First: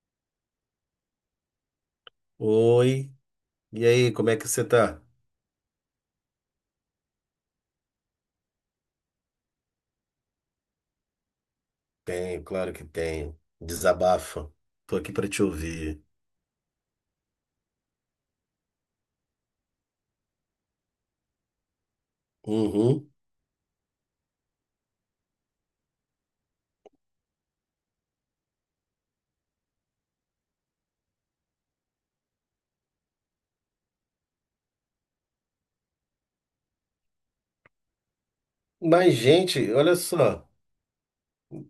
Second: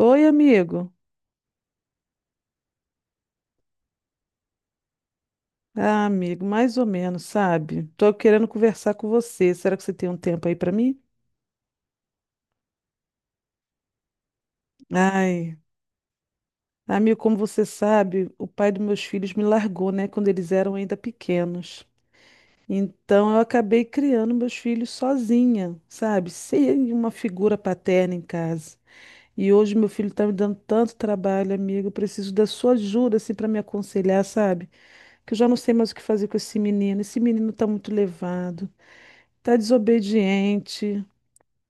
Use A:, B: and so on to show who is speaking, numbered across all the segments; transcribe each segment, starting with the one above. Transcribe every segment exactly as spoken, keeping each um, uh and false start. A: Oi, amigo.
B: Oi, e aí, como é que você tá?
A: Ah, amigo, mais ou menos, sabe? Tô querendo conversar com você. Será que você tem um tempo aí pra mim?
B: Tenho, claro que tenho. Desabafa. Tô aqui pra te
A: Ai,
B: ouvir.
A: amigo, como você sabe, o pai dos meus filhos me largou, né, quando eles eram ainda pequenos.
B: Uhum.
A: Então eu acabei criando meus filhos sozinha, sabe? Sem uma figura paterna em casa. E hoje meu filho tá me dando tanto trabalho, amigo. Eu preciso da sua ajuda, assim, para me aconselhar, sabe? Que eu já não sei mais o que fazer com esse menino. Esse menino tá muito levado.
B: Mas,
A: Tá
B: gente, olha só.
A: desobediente.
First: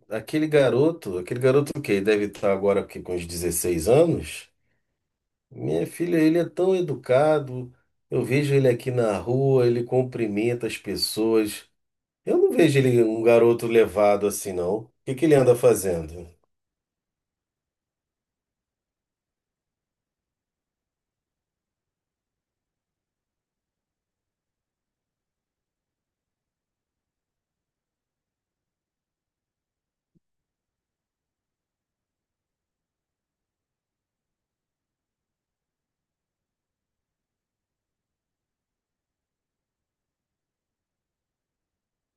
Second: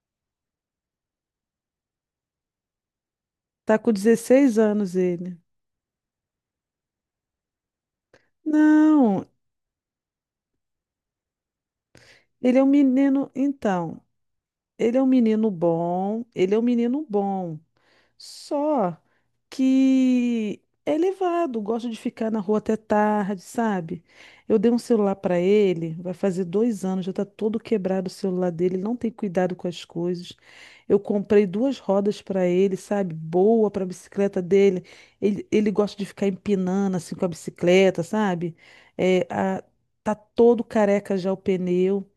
B: Aquele garoto, aquele garoto que deve estar agora aqui com uns
A: Tá
B: dezesseis
A: com
B: anos.
A: dezesseis anos ele.
B: Minha filha, ele é tão educado. Eu vejo ele aqui na
A: Não,
B: rua, ele cumprimenta as pessoas. Eu não
A: ele é um
B: vejo ele um
A: menino.
B: garoto
A: Então,
B: levado assim, não. O
A: ele é um
B: que que ele
A: menino
B: anda
A: bom.
B: fazendo?
A: Ele é um menino bom. Só que é levado, gosta de ficar na rua até tarde, sabe? Eu dei um celular para ele, vai fazer dois anos, já tá todo quebrado o celular dele, ele não tem cuidado com as coisas. Eu comprei duas rodas para ele, sabe? Boa para bicicleta dele. Ele, ele gosta de ficar empinando assim com a bicicleta, sabe? É, a- tá todo careca já o pneu.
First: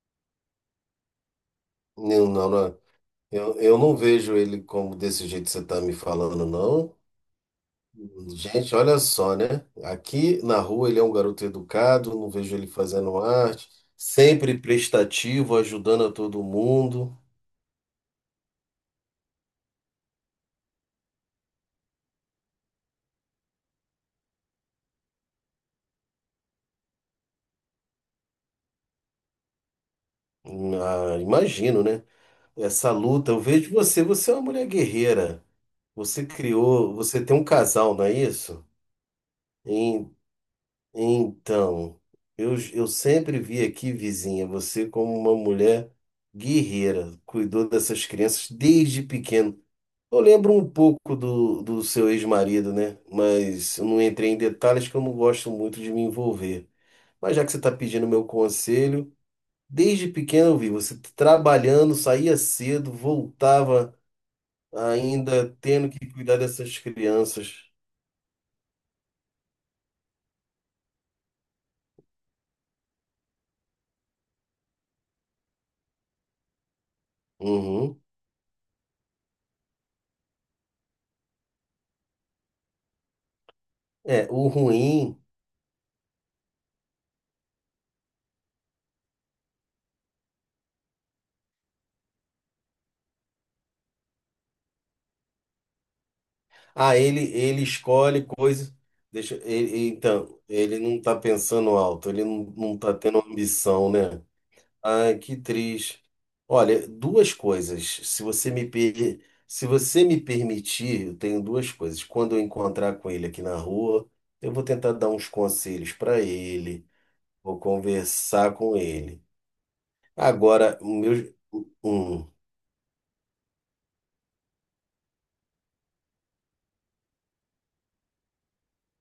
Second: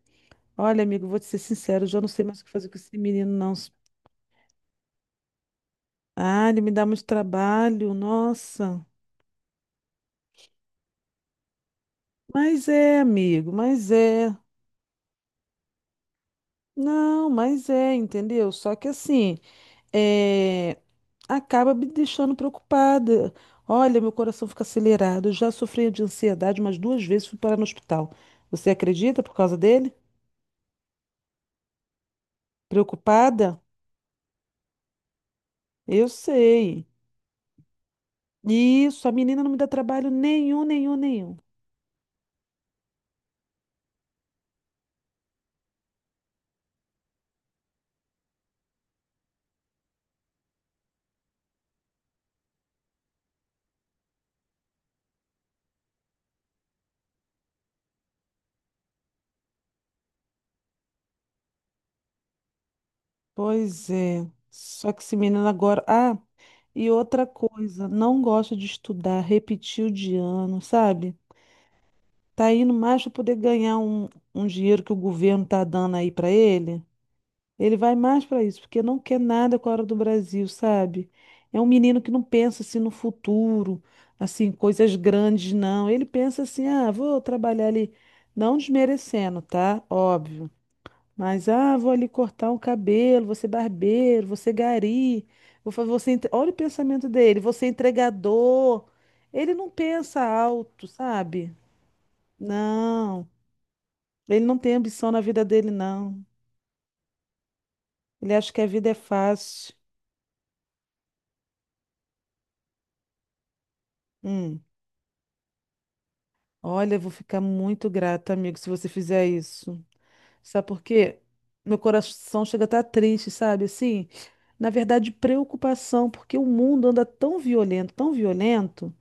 A: Olha, amigo, vou te ser sincero, eu já não sei
B: Não,
A: mais o
B: não,
A: que fazer com
B: não.
A: esse menino, não.
B: Eu, eu não vejo ele como desse jeito que você está me falando,
A: Ah, ele me dá
B: não.
A: muito trabalho,
B: Gente,
A: nossa.
B: olha só, né? Aqui na rua ele é um garoto educado, não vejo ele
A: Mas é,
B: fazendo
A: amigo,
B: arte,
A: mas é.
B: sempre prestativo, ajudando a todo mundo.
A: Não, mas é, entendeu? Só que assim, é, acaba me deixando preocupada. Olha, meu coração fica acelerado. Eu já sofri de ansiedade umas duas vezes, fui parar no hospital. Você acredita por causa dele?
B: Hum, Ah, imagino, né? Essa luta, eu
A: Preocupada?
B: vejo você, você é uma mulher guerreira.
A: Eu
B: Você
A: sei.
B: criou, você tem um casal, não é isso?
A: Isso, a menina não me dá trabalho
B: Em-
A: nenhum, nenhum, nenhum.
B: Então, eu, eu sempre vi aqui, vizinha, você como uma mulher guerreira, cuidou dessas crianças desde pequeno. Eu lembro um pouco do, do seu ex-marido, né? Mas eu não entrei em detalhes que eu não gosto muito de me envolver. Mas já que você está pedindo meu conselho, desde pequeno eu vi você trabalhando, saía cedo,
A: Pois
B: voltava
A: é. Só que esse menino
B: ainda
A: agora.
B: tendo que
A: Ah,
B: cuidar dessas
A: e outra
B: crianças.
A: coisa, não gosta de estudar, repetiu de ano, sabe? Tá indo mais para poder ganhar um, um dinheiro que o governo tá dando aí para ele. Ele vai
B: Uhum.
A: mais para isso, porque não quer nada com a hora do Brasil, sabe? É um menino que não pensa assim no futuro,
B: É, o
A: assim, coisas
B: ruim.
A: grandes, não. Ele pensa assim, ah, vou trabalhar ali, não desmerecendo, tá? Óbvio. Mas, ah, vou ali cortar um cabelo, vou ser barbeiro, vou ser gari, vou fazer você. entre- Olha o
B: Ah,
A: pensamento
B: ele,
A: dele,
B: ele
A: você
B: escolhe coisas.
A: entregador.
B: Deixa,
A: Ele não
B: ele,
A: pensa
B: então, ele
A: alto,
B: não está
A: sabe?
B: pensando alto, ele não, não está tendo
A: Não,
B: ambição, né?
A: ele não tem ambição
B: Ai,
A: na
B: que
A: vida dele,
B: triste.
A: não.
B: Olha, duas coisas. Se
A: Ele
B: você
A: acha que
B: me
A: a vida é
B: per... se
A: fácil.
B: você me permitir, eu tenho duas coisas. Quando eu encontrar com ele aqui na rua, eu vou
A: Hum.
B: tentar dar uns conselhos para ele,
A: Olha, eu vou ficar
B: vou
A: muito grata,
B: conversar
A: amigo, se
B: com
A: você
B: ele.
A: fizer isso. Sabe
B: Agora,
A: por
B: o
A: quê?
B: meu,
A: Meu
B: hum,
A: coração chega a estar triste, sabe? Assim, na verdade, preocupação, porque o mundo anda tão violento, tão violento.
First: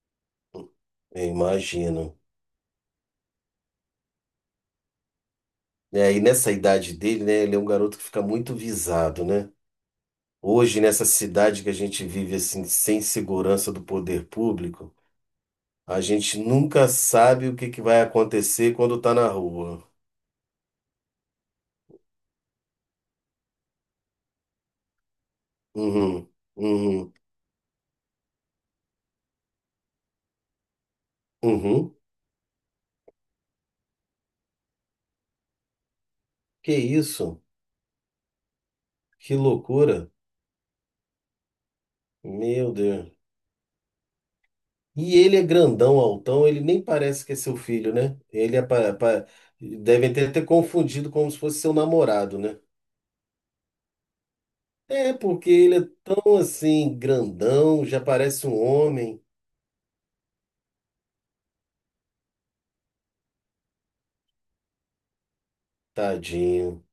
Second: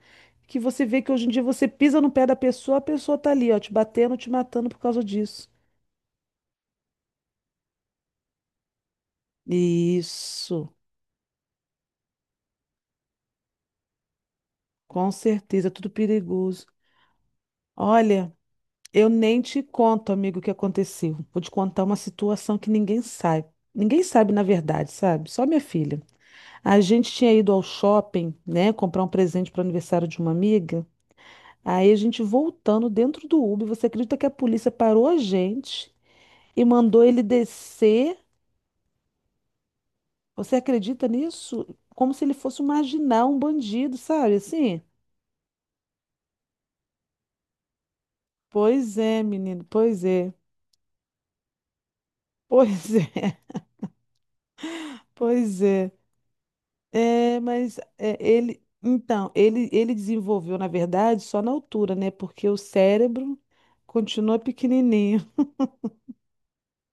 A: Que você vê que hoje
B: eu
A: em dia você pisa no
B: imagino.
A: pé da pessoa, a pessoa tá ali, ó, te batendo, te matando por causa disso.
B: É, e nessa idade dele, né, ele é um garoto que fica muito visado, né?
A: Isso,
B: Hoje, nessa cidade que a gente vive assim, sem segurança do poder público,
A: com certeza, é tudo
B: a gente
A: perigoso.
B: nunca sabe o que que vai
A: Olha,
B: acontecer quando
A: eu
B: tá na
A: nem te
B: rua.
A: conto, amigo, o que aconteceu. Vou te contar uma situação que ninguém sabe. Ninguém sabe, na verdade, sabe? Só minha filha.
B: Uhum,
A: A gente
B: uhum,
A: tinha ido ao shopping, né, comprar um presente para o aniversário de uma amiga. Aí
B: uhum.
A: a gente voltando dentro do Uber, você acredita que a polícia parou a gente e
B: Que
A: mandou ele
B: isso?
A: descer?
B: Que loucura.
A: Você acredita nisso? Como se ele fosse um
B: Meu Deus.
A: marginal, um bandido, sabe? Assim?
B: E ele é grandão, altão, ele nem parece que é seu filho, né? Ele é pa-
A: Pois é,
B: pa-
A: menino, pois
B: Devem ter
A: é,
B: até confundido como se fosse seu namorado, né?
A: pois é,
B: É, porque
A: pois
B: ele é
A: é.
B: tão assim,
A: É, mas
B: grandão, já
A: é,
B: parece um
A: ele.
B: homem.
A: Então, ele, ele desenvolveu, na verdade, só na altura, né? Porque o cérebro continua pequenininho.
B: Tadinho.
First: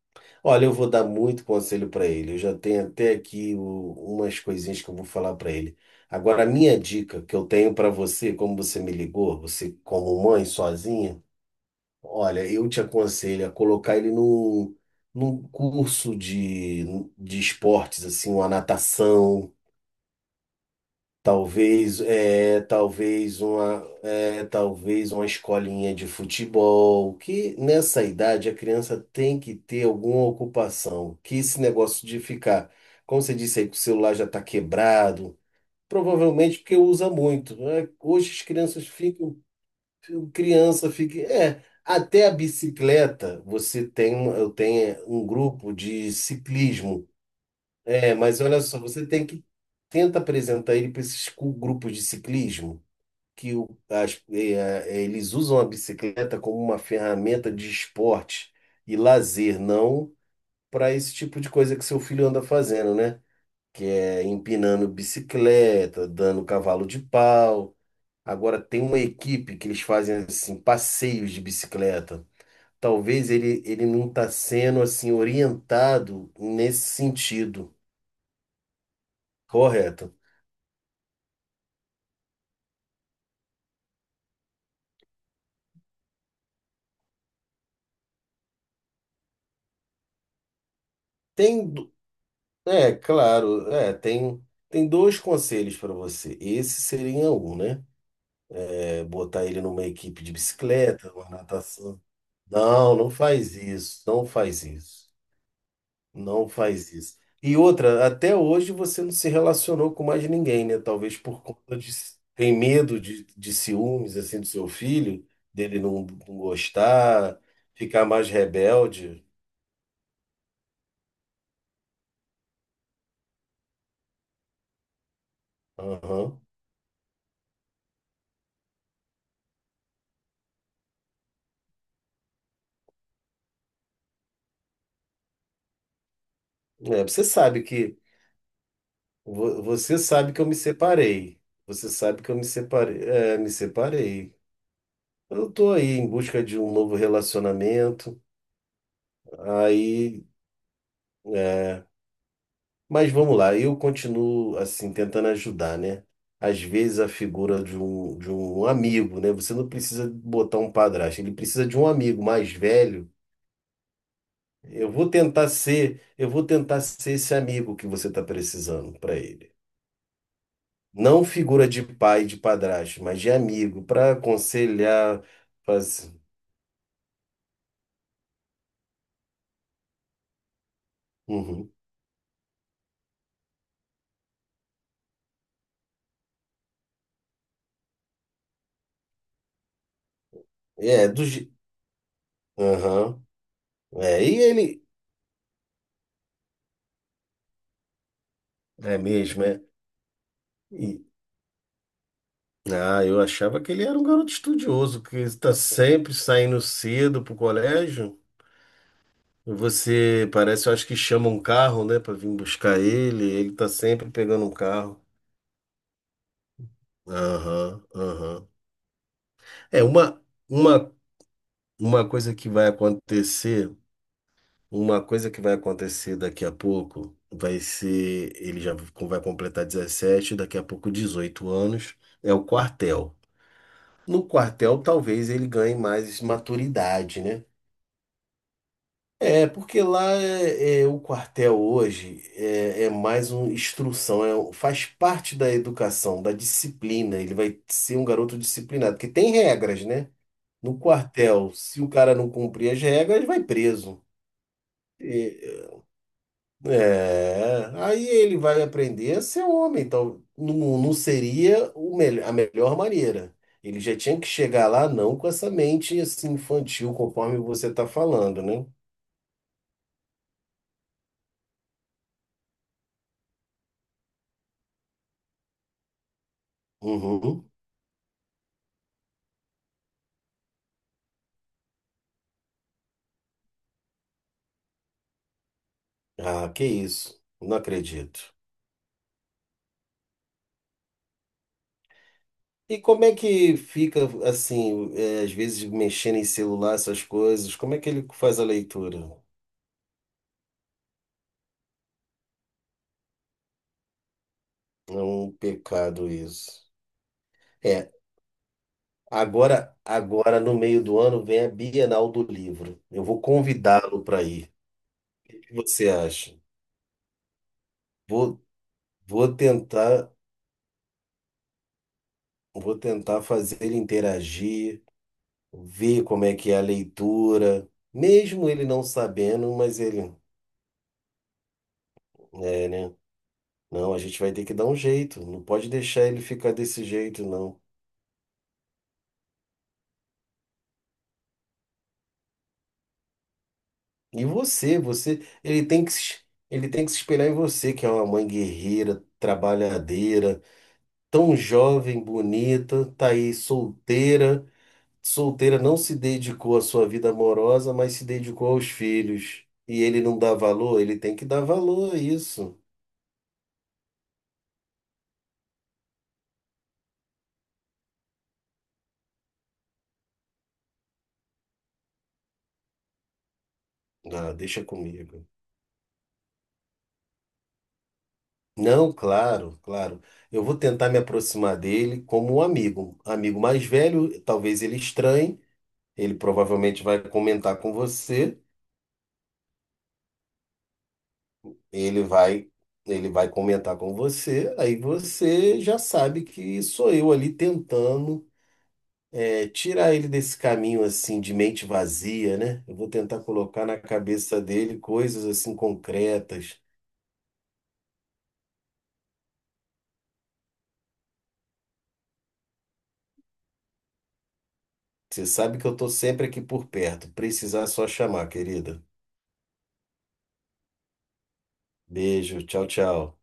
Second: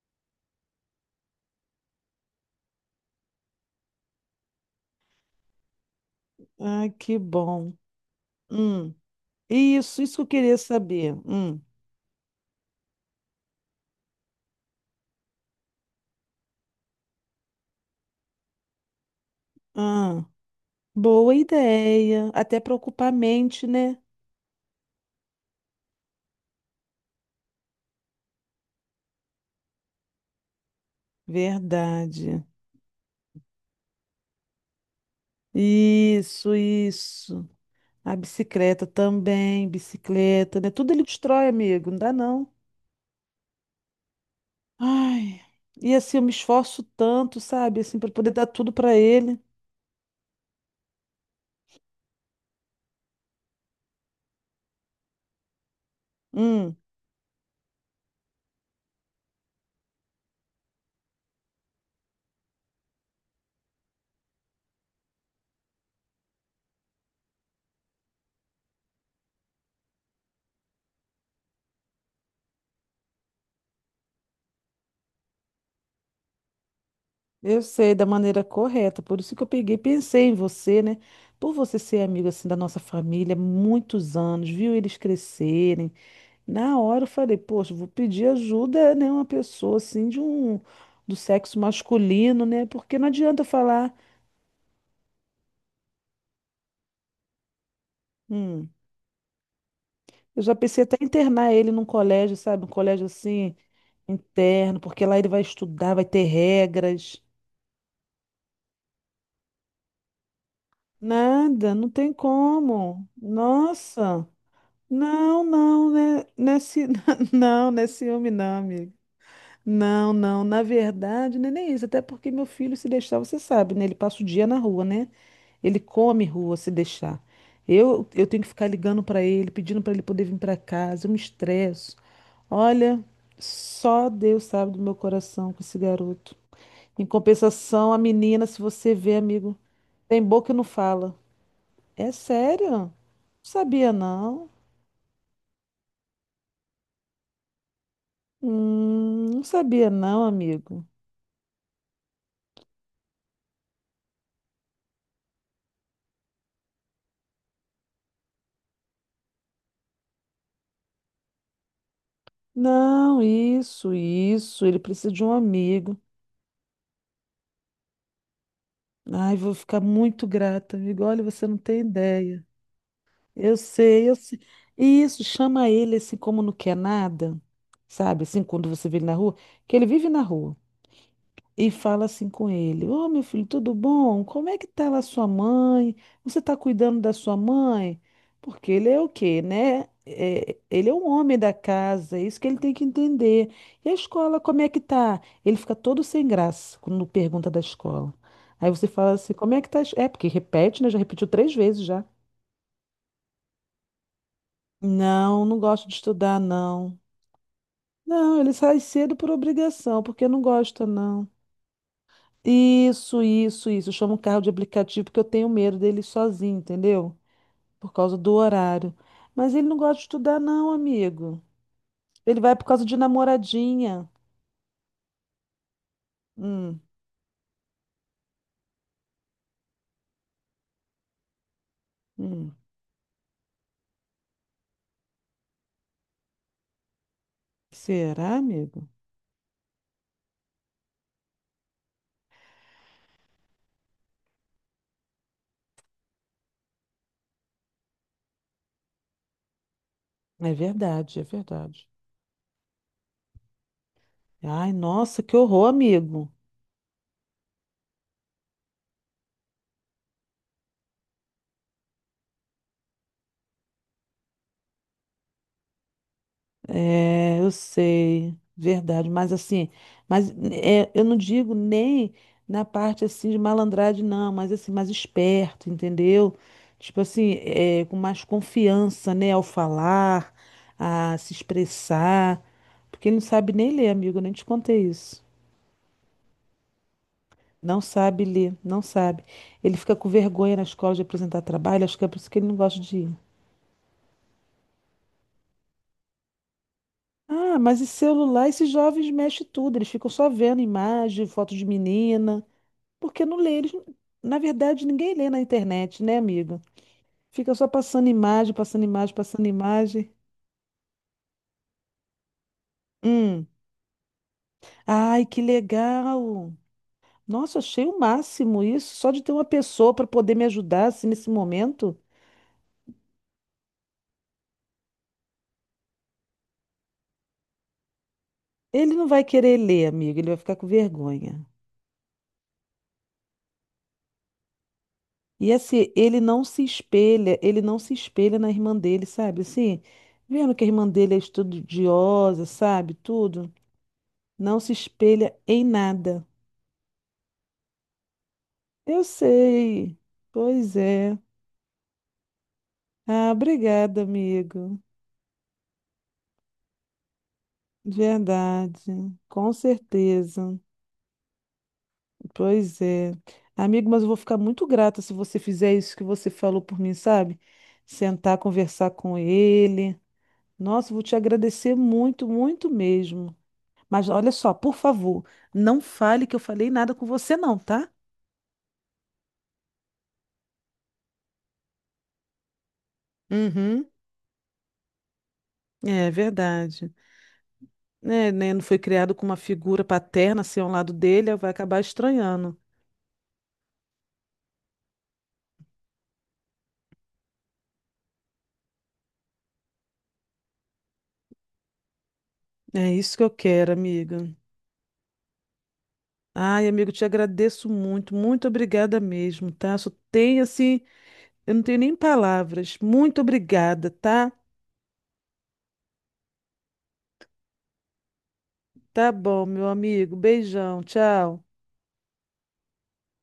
B: Olha, eu vou dar muito conselho para ele. Eu já tenho até aqui o- umas coisinhas que eu vou falar para ele. Agora, a minha
A: Ah, que
B: dica que eu
A: bom.
B: tenho para você, como você me
A: Hum.
B: ligou, você
A: Isso, isso que
B: como
A: eu
B: mãe
A: queria saber.
B: sozinha,
A: Hum.
B: olha, eu te aconselho a colocar ele num, num curso de, de esportes, assim, uma natação.
A: Ah, boa
B: Talvez,
A: ideia. Até
B: é,
A: para ocupar a
B: talvez
A: mente,
B: uma,
A: né?
B: é, talvez uma escolinha de futebol, que nessa idade a criança tem que ter alguma ocupação, que esse negócio de
A: Verdade.
B: ficar, como você disse aí, que o celular já está quebrado,
A: Isso,
B: provavelmente porque usa
A: isso.
B: muito, né?
A: A
B: Hoje as
A: bicicleta
B: crianças ficam,
A: também, bicicleta, né?
B: criança
A: Tudo ele
B: fica,
A: destrói,
B: é,
A: amigo, não dá
B: até a
A: não.
B: bicicleta, você tem, eu tenho um
A: Ai,
B: grupo
A: e
B: de
A: assim, eu me esforço
B: ciclismo,
A: tanto, sabe? Assim, para
B: é,
A: poder
B: mas
A: dar
B: olha
A: tudo
B: só,
A: para
B: você tem
A: ele.
B: que tenta apresentar ele para esses cu- grupos de ciclismo que o- as- é, é, eles usam a bicicleta como
A: Hum,
B: uma ferramenta de esporte e lazer, não para esse tipo de coisa que seu filho anda fazendo, né? Que é empinando bicicleta, dando cavalo de pau. Agora tem uma equipe que eles fazem assim passeios de bicicleta. Talvez ele, ele não está sendo assim orientado nesse
A: eu
B: sentido,
A: sei, da maneira correta. Por isso que eu peguei, e
B: correto?
A: pensei em você, né? Por você ser amigo, assim, da nossa família, há muitos anos, viu eles crescerem. Na hora eu falei, poxa, eu vou pedir ajuda, né? Uma pessoa, assim, de um... do sexo
B: Tem
A: masculino, né?
B: É,
A: Porque não adianta eu
B: claro, é,
A: falar.
B: tem, tem dois conselhos para você. Esse seria um, né?
A: Hum.
B: É botar ele numa equipe de
A: Eu já pensei até em
B: bicicleta, uma
A: internar ele num
B: natação.
A: colégio, sabe? Um
B: Não,
A: colégio
B: não
A: assim,
B: faz isso, não faz
A: interno, porque
B: isso,
A: lá ele vai estudar, vai ter
B: não faz isso.
A: regras.
B: E outra, até hoje você não se relacionou com mais ninguém, né? Talvez por
A: Nada,
B: conta
A: não
B: de
A: tem
B: tem medo
A: como.
B: de, de ciúmes
A: Nossa,
B: assim do seu filho,
A: não,
B: dele
A: não,
B: não,
A: né?
B: não
A: Nesse,
B: gostar,
A: não,
B: ficar
A: nesse
B: mais
A: homem, não, amiga.
B: rebelde.
A: Não, não, na verdade, não é nem isso, até porque meu filho, se deixar, você sabe, né? Ele passa o dia na rua, né? Ele come
B: Aham.
A: rua se deixar. Eu, eu tenho que ficar ligando para ele, pedindo para ele poder vir para casa, eu me estresso. Olha, só Deus sabe do meu coração com esse garoto.
B: É,
A: Em
B: você sabe
A: compensação, a
B: que
A: menina, se você vê, amigo,
B: Vo- Você
A: tem
B: sabe que eu
A: boca e
B: me
A: não fala.
B: separei. Você
A: É
B: sabe que eu me
A: sério? Não
B: separei. É, me
A: sabia
B: separei.
A: não.
B: Eu tô aí em busca de um novo relacionamento.
A: Hum, não sabia não,
B: Aí,
A: amigo.
B: é, mas vamos lá, eu continuo assim tentando ajudar, né? Às vezes a figura de um, de um, amigo, né? Você não precisa botar um padrasto, ele precisa de um amigo mais velho.
A: Não, isso, isso. Ele
B: Eu vou
A: precisa de um
B: tentar
A: amigo.
B: ser, eu vou tentar ser esse amigo que você está precisando para
A: Ai, vou
B: ele.
A: ficar muito grata, amigo. Olha,
B: Não
A: você não
B: figura
A: tem
B: de pai, de
A: ideia.
B: padrasto, mas de
A: Eu
B: amigo,
A: sei,
B: para
A: eu sei.
B: aconselhar,
A: Isso, chama ele
B: fazer.
A: assim como não quer nada, sabe? Assim, quando você vê ele na rua, que ele vive na rua. E
B: Uhum.
A: fala assim com ele: Ô meu filho, tudo bom? Como é que tá lá sua mãe? Você tá cuidando da sua mãe? Porque ele é o quê, né? É, ele é um
B: É, do.
A: homem da
B: je-
A: casa, é isso que ele tem que
B: Aham.
A: entender. E a
B: É, e
A: escola, como é que
B: ele.
A: tá? Ele fica todo sem graça quando pergunta da escola. Aí você
B: É
A: fala assim:
B: mesmo,
A: como
B: é.
A: é que tá? a es- É, porque repete, né? Já
B: E-
A: repetiu três vezes já.
B: Ah, eu achava que ele era um garoto estudioso, que
A: Não,
B: está
A: não gosto de
B: sempre
A: estudar,
B: saindo
A: não.
B: cedo pro colégio.
A: Não, ele sai cedo por obrigação, porque
B: Você
A: não
B: parece, eu
A: gosta,
B: acho que
A: não.
B: chama um carro, né, para vir buscar
A: Isso,
B: ele. Ele tá
A: isso, isso. Eu
B: sempre
A: chamo o carro
B: pegando
A: de
B: um carro.
A: aplicativo porque eu tenho medo dele sozinho, entendeu?
B: Aham,
A: Por causa do
B: aham.
A: horário. Mas ele não
B: É
A: gosta de
B: uma,
A: estudar, não,
B: uma,
A: amigo.
B: uma coisa
A: Ele
B: que
A: vai por
B: vai
A: causa de
B: acontecer.
A: namoradinha.
B: Uma coisa que vai acontecer daqui a
A: Hum,
B: pouco vai ser, ele já vai completar dezessete daqui a pouco dezoito anos, é o
A: hum.
B: quartel. No quartel, talvez ele ganhe mais maturidade, né?
A: Será, amigo?
B: É, porque lá é, é, o quartel hoje é, é mais uma instrução, é um- faz parte da educação, da disciplina. Ele vai ser um garoto disciplinado, porque tem regras, né?
A: É
B: No
A: verdade, é
B: quartel, se o
A: verdade.
B: cara não cumprir as regras, ele vai preso.
A: Ai, nossa, que horror,
B: É,
A: amigo.
B: É, aí ele vai aprender a ser um homem, então não, não seria o mel- a melhor maneira. Ele já tinha que chegar lá não com essa mente assim infantil, conforme
A: É, eu
B: você está
A: sei,
B: falando, né?
A: verdade, mas assim, mas é, eu não digo nem na parte assim de malandragem, não, mas assim, mais esperto, entendeu? Tipo assim,
B: Uhum.
A: é, com mais confiança, né, ao falar, a se expressar, porque ele não sabe nem ler, amigo, eu nem te contei isso.
B: Ah, que isso, não
A: Não sabe
B: acredito.
A: ler, não sabe. Ele fica com vergonha na escola de apresentar trabalho, acho que é por isso que ele não
B: E
A: gosta de
B: como
A: ir.
B: é que fica assim, é, às vezes mexendo em celular, essas coisas,
A: Ah,
B: como é
A: mas e
B: que ele faz a
A: celular, esses
B: leitura?
A: jovens mexem tudo, eles ficam só vendo imagem, foto de menina. Porque não lê, eles, na verdade,
B: É
A: ninguém lê
B: um
A: na internet,
B: pecado
A: né, amigo?
B: isso.
A: Fica só
B: é
A: passando imagem, passando imagem, passando
B: Agora,
A: imagem.
B: agora no meio do ano vem a Bienal do Livro. Eu vou
A: Hum.
B: convidá-lo para ir.
A: Ai,
B: O
A: que
B: que você acha?
A: legal! Nossa, achei o
B: Vou,
A: máximo isso, só de ter
B: vou
A: uma pessoa para
B: tentar,
A: poder me ajudar assim, nesse momento.
B: vou tentar fazer ele interagir, ver como é que é a leitura, mesmo ele não
A: Ele não vai
B: sabendo,
A: querer
B: mas
A: ler,
B: ele,
A: amigo, ele vai ficar com vergonha.
B: é, né? Não, a gente vai ter que dar um jeito. Não
A: E
B: pode
A: assim,
B: deixar ele
A: ele não
B: ficar
A: se
B: desse jeito,
A: espelha,
B: não.
A: ele não se espelha na irmã dele, sabe? Assim, vendo que a irmã dele é estudiosa, sabe? Tudo,
B: E
A: não se
B: você, você,
A: espelha em
B: ele tem que, se-
A: nada.
B: ele tem que se espelhar em você, que é uma mãe
A: Eu
B: guerreira,
A: sei.
B: trabalhadeira
A: Pois é.
B: tão jovem, bonita, tá
A: Ah,
B: aí
A: obrigada,
B: solteira.
A: amigo.
B: Solteira não se dedicou à sua vida amorosa, mas se dedicou aos
A: Verdade.
B: filhos.
A: Com
B: E ele não dá
A: certeza.
B: valor? Ele tem que dar valor a isso.
A: Pois é. Amigo, mas eu vou ficar muito grata se você fizer isso que você falou por mim, sabe? Sentar, conversar com ele. Nossa, eu vou te agradecer muito, muito mesmo. Mas olha
B: Ah,
A: só,
B: deixa
A: por favor,
B: comigo.
A: não fale que eu falei nada com você, não, tá?
B: Não, claro, claro. Eu vou tentar me aproximar dele como um amigo. Amigo mais
A: Uhum.
B: velho, talvez ele estranhe,
A: É
B: ele provavelmente
A: verdade.
B: vai comentar com
A: É,
B: você,
A: né, não foi criado com uma figura paterna, assim, ao lado dele, vai acabar
B: ele vai,
A: estranhando.
B: ele vai comentar com você, aí você já sabe que sou eu ali tentando é, tirar ele desse caminho assim de mente vazia, né? Eu vou
A: É isso
B: tentar
A: que eu
B: colocar
A: quero,
B: na
A: amiga.
B: cabeça dele coisas assim concretas.
A: Ai, amigo, te agradeço muito, muito obrigada mesmo, tá? Só tem assim, eu não tenho nem palavras. Muito obrigada, tá?
B: Você sabe que eu tô sempre aqui por perto. Precisar é só chamar, querida.
A: Tá bom, meu amigo. Beijão, tchau.
B: Beijo, tchau, tchau.